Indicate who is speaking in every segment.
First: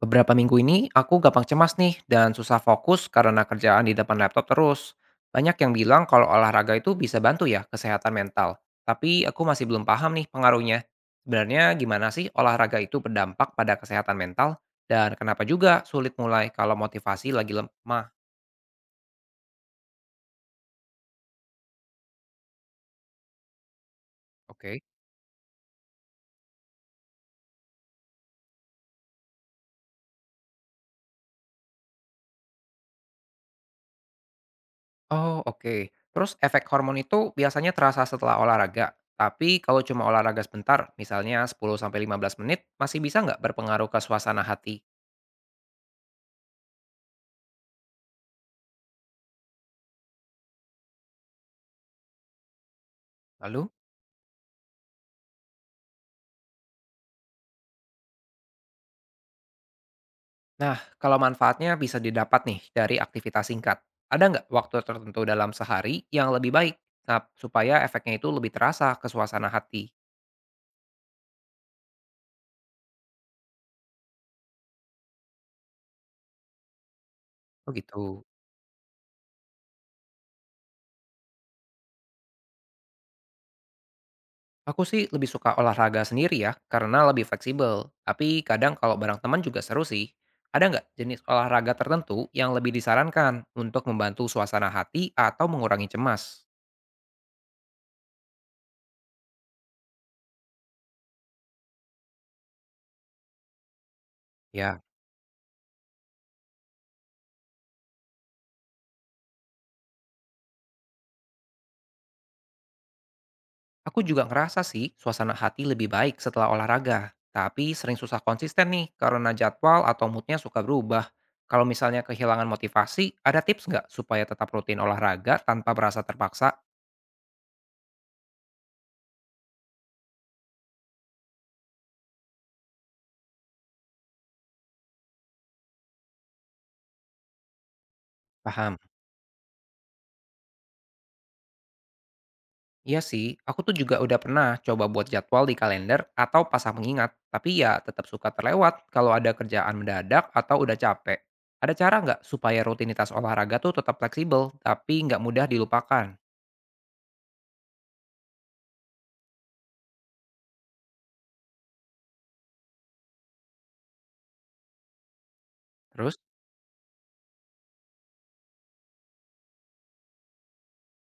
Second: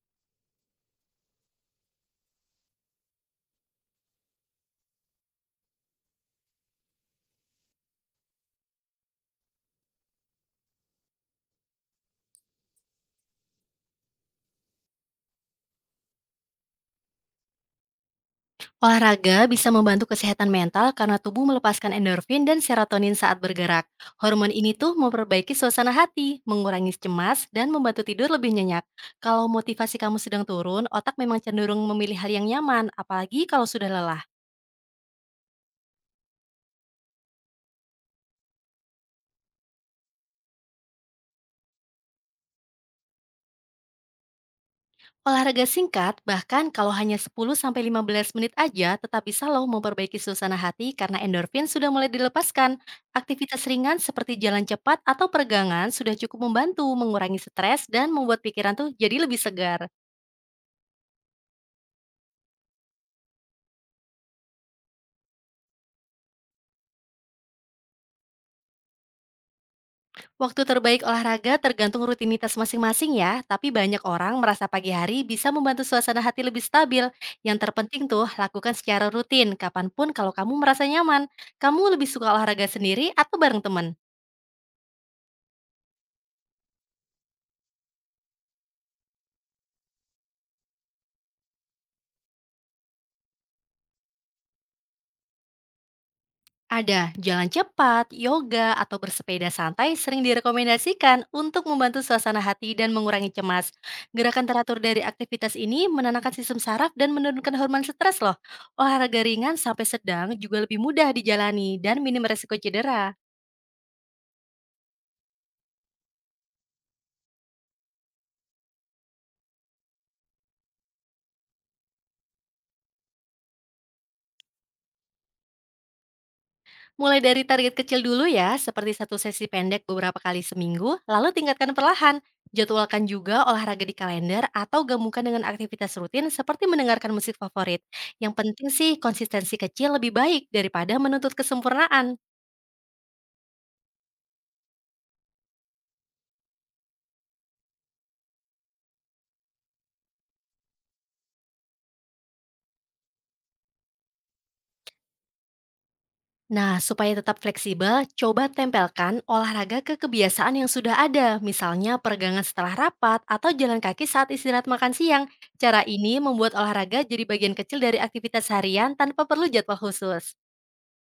Speaker 1: Beberapa minggu ini, aku gampang cemas nih dan susah fokus karena kerjaan di depan laptop terus. Banyak yang bilang kalau olahraga itu bisa bantu ya kesehatan mental. Tapi aku masih belum paham nih pengaruhnya. Sebenarnya gimana sih olahraga itu berdampak pada kesehatan mental? Dan kenapa juga sulit mulai kalau motivasi lagi lemah?
Speaker 2: Olahraga bisa membantu kesehatan mental karena tubuh melepaskan endorfin dan serotonin saat bergerak. Hormon ini
Speaker 1: Oke.
Speaker 2: tuh memperbaiki suasana hati, mengurangi cemas, dan membantu tidur lebih nyenyak. Kalau motivasi kamu sedang turun, otak memang cenderung memilih hal yang nyaman, apalagi kalau sudah lelah.
Speaker 1: Oh, oke. Terus efek hormon itu biasanya terasa setelah olahraga. Tapi kalau cuma olahraga sebentar, misalnya 10-15 menit, masih bisa nggak berpengaruh ke suasana hati?
Speaker 2: Olahraga singkat, bahkan kalau hanya 10-15 menit aja, tetap bisa loh memperbaiki suasana hati karena endorfin sudah mulai dilepaskan. Aktivitas
Speaker 1: Lalu?
Speaker 2: ringan seperti jalan cepat atau peregangan sudah cukup membantu mengurangi stres dan membuat pikiran tuh jadi lebih segar.
Speaker 1: Nah, kalau manfaatnya bisa didapat nih dari aktivitas singkat. Ada nggak waktu tertentu dalam sehari yang lebih baik? Nah, supaya efeknya itu lebih terasa ke suasana hati.
Speaker 2: Waktu terbaik olahraga tergantung rutinitas masing-masing ya, tapi banyak orang merasa pagi hari bisa membantu suasana hati lebih stabil. Yang terpenting
Speaker 1: Begitu.
Speaker 2: tuh, lakukan secara rutin, kapanpun kalau kamu merasa nyaman. Kamu lebih suka olahraga sendiri atau bareng teman?
Speaker 1: Aku sih lebih suka olahraga sendiri ya, karena lebih fleksibel. Tapi kadang kalau bareng teman juga seru sih. Ada nggak jenis olahraga tertentu yang lebih disarankan untuk membantu suasana hati atau mengurangi cemas?
Speaker 2: Ada jalan cepat, yoga, atau bersepeda santai sering direkomendasikan untuk membantu suasana hati dan mengurangi cemas. Gerakan teratur
Speaker 1: Ya.
Speaker 2: dari aktivitas ini menenangkan sistem saraf dan menurunkan hormon stres loh. Olahraga ringan sampai sedang juga lebih mudah dijalani dan minim resiko cedera.
Speaker 1: Aku juga ngerasa sih suasana hati lebih baik setelah olahraga, tapi sering susah konsisten nih karena jadwal atau moodnya suka berubah. Kalau misalnya kehilangan motivasi, ada tips nggak supaya tetap rutin olahraga tanpa berasa terpaksa?
Speaker 2: Mulai dari target kecil dulu ya, seperti satu sesi pendek beberapa kali seminggu, lalu tingkatkan perlahan. Jadwalkan juga olahraga di kalender atau gabungkan dengan aktivitas rutin seperti mendengarkan musik favorit. Yang penting
Speaker 1: Paham.
Speaker 2: sih konsistensi kecil lebih baik daripada menuntut kesempurnaan.
Speaker 1: Iya sih, aku tuh juga udah pernah coba buat jadwal di kalender atau pasang pengingat, tapi ya tetap suka terlewat kalau ada kerjaan mendadak atau udah capek. Ada cara nggak supaya rutinitas olahraga tuh tetap fleksibel, tapi nggak mudah dilupakan?
Speaker 2: Nah, supaya tetap fleksibel, coba tempelkan olahraga ke kebiasaan yang sudah ada, misalnya peregangan setelah rapat atau jalan kaki saat istirahat makan siang. Cara
Speaker 1: Terus?
Speaker 2: ini membuat olahraga jadi bagian kecil dari aktivitas harian tanpa perlu jadwal khusus.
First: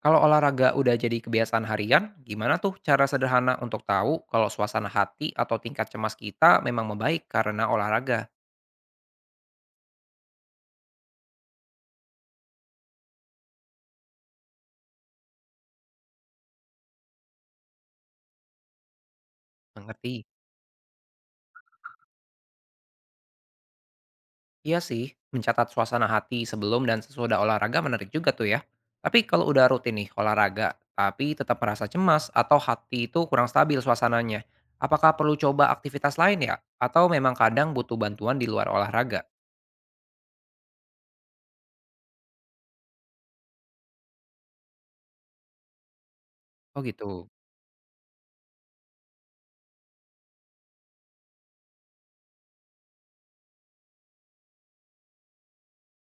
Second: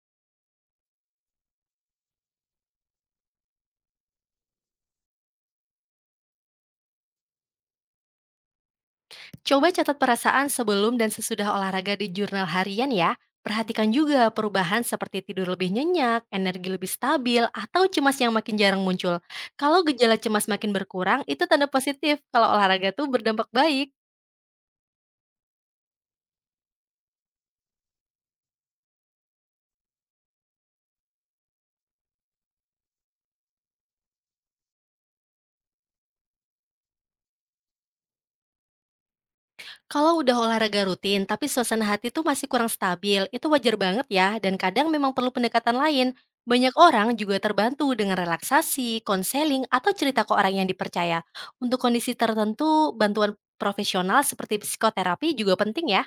Speaker 1: Kalau olahraga udah jadi kebiasaan harian, gimana tuh cara sederhana untuk tahu kalau suasana hati atau tingkat cemas kita memang membaik karena olahraga?
Speaker 2: Coba catat perasaan sebelum dan sesudah olahraga di jurnal harian ya. Perhatikan juga perubahan seperti tidur lebih nyenyak, energi lebih stabil, atau cemas yang makin jarang muncul. Kalau gejala
Speaker 1: Mengerti?
Speaker 2: cemas makin berkurang, itu tanda positif kalau olahraga tuh berdampak baik.
Speaker 1: Iya sih, mencatat suasana hati sebelum dan sesudah olahraga menarik juga tuh ya. Tapi kalau udah rutin nih olahraga, tapi tetap merasa cemas atau hati itu kurang stabil suasananya, apakah perlu coba aktivitas lain ya? Atau memang kadang butuh bantuan di luar olahraga?
Speaker 2: Kalau udah olahraga rutin, tapi suasana hati tuh masih kurang stabil, itu wajar banget ya, dan kadang memang perlu pendekatan lain. Banyak
Speaker 1: Oh
Speaker 2: orang
Speaker 1: gitu.
Speaker 2: juga terbantu dengan relaksasi, konseling, atau cerita ke orang yang dipercaya. Untuk kondisi tertentu, bantuan profesional seperti psikoterapi juga penting ya.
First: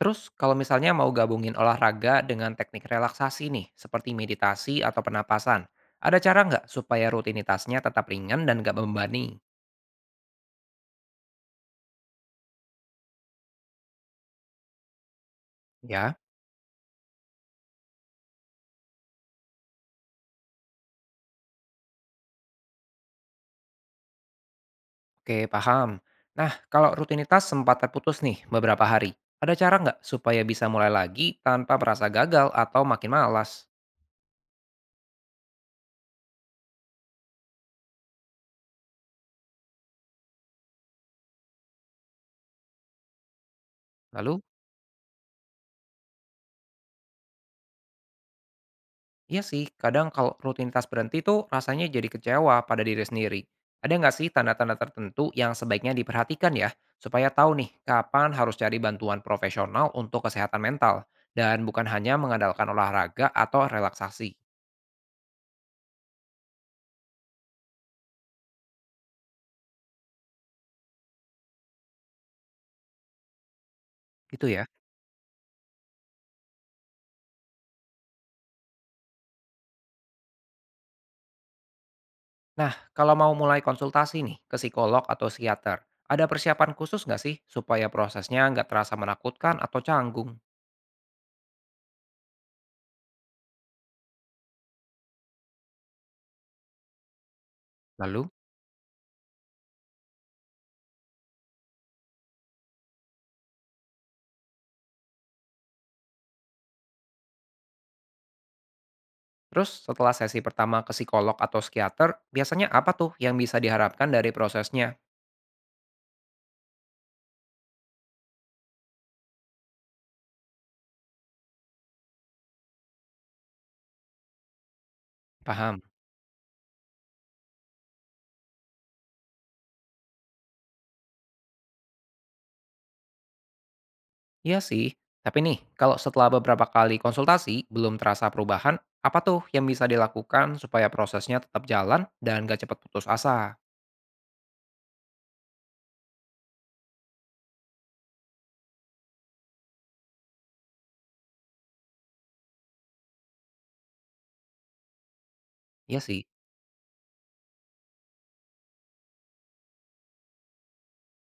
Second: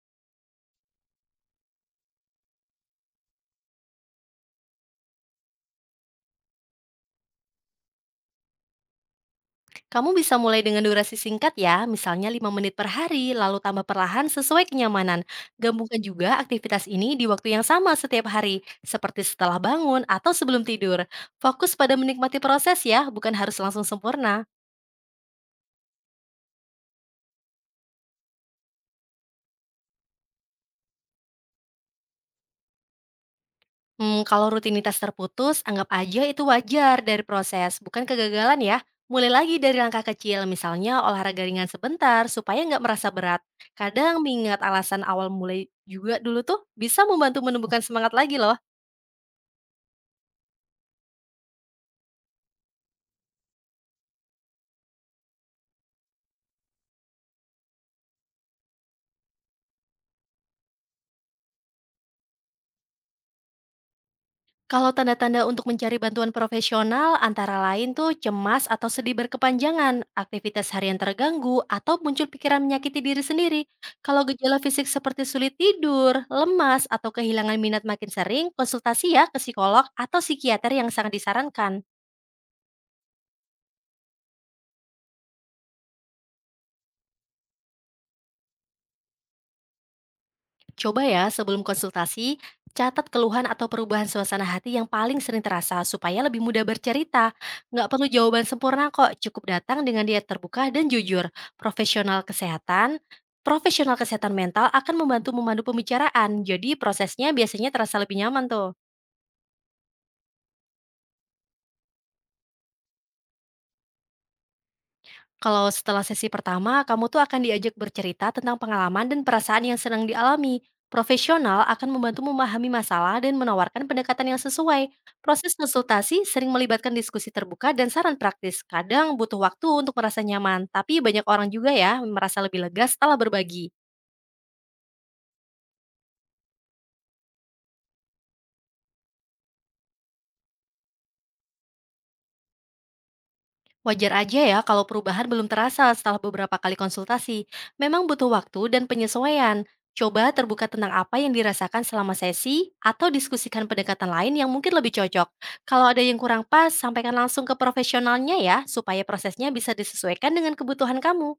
Speaker 1: Terus kalau misalnya mau gabungin olahraga dengan teknik relaksasi nih, seperti meditasi atau penapasan, ada cara nggak supaya rutinitasnya tetap ringan dan nggak membebani?
Speaker 2: Kamu bisa mulai dengan durasi singkat ya, misalnya 5 menit per hari, lalu tambah perlahan sesuai kenyamanan. Gabungkan
Speaker 1: Ya,
Speaker 2: juga aktivitas ini di waktu yang sama setiap hari, seperti setelah bangun atau sebelum tidur. Fokus pada menikmati proses ya, bukan harus langsung sempurna.
Speaker 1: oke paham. Nah, kalau rutinitas sempat terputus nih beberapa hari, ada cara nggak supaya bisa mulai lagi tanpa merasa gagal atau makin malas?
Speaker 2: Hmm, kalau rutinitas terputus, anggap aja itu wajar dari proses, bukan kegagalan ya. Mulai lagi dari langkah kecil, misalnya olahraga ringan sebentar supaya nggak merasa berat. Kadang
Speaker 1: Lalu?
Speaker 2: mengingat alasan awal mulai juga dulu tuh bisa membantu menumbuhkan semangat lagi loh.
Speaker 1: Iya sih, kadang kalau rutinitas berhenti tuh rasanya jadi kecewa pada diri sendiri. Ada nggak sih tanda-tanda tertentu yang sebaiknya diperhatikan ya, supaya tahu nih kapan harus cari bantuan profesional untuk kesehatan mental, dan bukan hanya mengandalkan olahraga atau relaksasi,
Speaker 2: Kalau tanda-tanda untuk mencari bantuan profesional antara lain tuh cemas atau sedih berkepanjangan, aktivitas harian terganggu, atau muncul pikiran menyakiti diri sendiri. Kalau
Speaker 1: gitu
Speaker 2: gejala
Speaker 1: ya.
Speaker 2: fisik seperti sulit tidur, lemas, atau kehilangan minat makin sering, konsultasi ya ke psikolog atau psikiater yang sangat disarankan.
Speaker 1: Nah, kalau mau mulai konsultasi nih ke psikolog atau psikiater, ada persiapan khusus nggak sih supaya prosesnya nggak terasa menakutkan atau canggung?
Speaker 2: Coba ya sebelum konsultasi, catat keluhan atau perubahan suasana hati yang paling sering terasa supaya lebih mudah bercerita. Nggak perlu
Speaker 1: Lalu?
Speaker 2: jawaban sempurna kok, cukup datang dengan diet terbuka dan jujur. Profesional kesehatan, profesional kesehatan mental akan membantu memandu pembicaraan, jadi prosesnya biasanya terasa lebih nyaman tuh.
Speaker 1: Terus setelah sesi pertama ke psikolog atau psikiater, biasanya apa tuh yang bisa diharapkan dari prosesnya?
Speaker 2: Kalau setelah sesi pertama, kamu tuh akan diajak bercerita tentang pengalaman dan perasaan yang sedang dialami. Profesional akan membantu memahami masalah dan menawarkan pendekatan yang sesuai. Proses
Speaker 1: Paham?
Speaker 2: konsultasi sering melibatkan diskusi terbuka dan saran praktis. Kadang butuh waktu untuk merasa nyaman, tapi banyak orang juga ya merasa lebih lega setelah berbagi.
Speaker 1: Iya sih. Tapi nih, kalau setelah beberapa kali konsultasi belum terasa perubahan, apa tuh yang bisa dilakukan supaya prosesnya tetap jalan dan gak cepat putus asa?
Speaker 2: Wajar aja ya kalau perubahan belum terasa setelah beberapa kali konsultasi. Memang butuh waktu dan penyesuaian. Coba terbuka tentang apa yang dirasakan selama sesi atau diskusikan pendekatan lain yang mungkin lebih cocok. Kalau ada
Speaker 1: Iya sih.
Speaker 2: yang kurang pas, sampaikan langsung ke profesionalnya ya supaya prosesnya bisa disesuaikan dengan kebutuhan kamu.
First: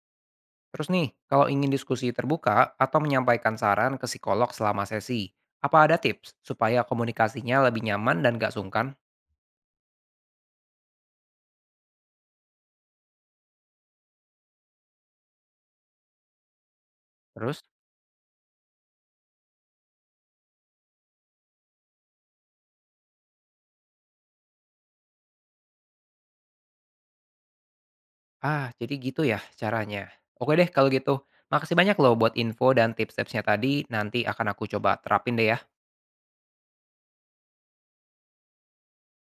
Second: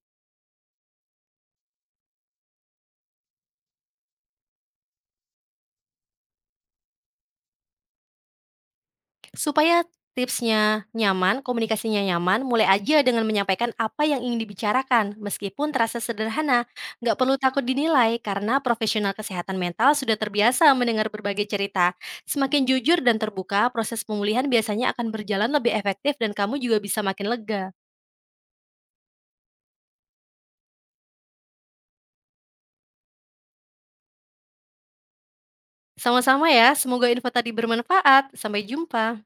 Speaker 1: Terus nih, kalau ingin diskusi terbuka atau menyampaikan saran ke psikolog selama sesi, apa ada tips supaya komunikasinya lebih nyaman dan gak sungkan?
Speaker 2: Supaya komunikasinya nyaman, mulai aja dengan menyampaikan apa yang ingin dibicarakan, meskipun terasa sederhana. Nggak perlu takut
Speaker 1: Terus?
Speaker 2: dinilai, karena profesional kesehatan mental sudah terbiasa mendengar berbagai cerita. Semakin jujur dan terbuka, proses pemulihan biasanya akan berjalan lebih efektif dan kamu juga bisa makin lega.
Speaker 1: Ah, jadi gitu ya caranya. Oke deh kalau gitu. Makasih banyak loh buat info dan tips-tipsnya tadi. Nanti akan aku coba terapin deh ya.
Speaker 2: Sama-sama ya, semoga info tadi bermanfaat. Sampai jumpa.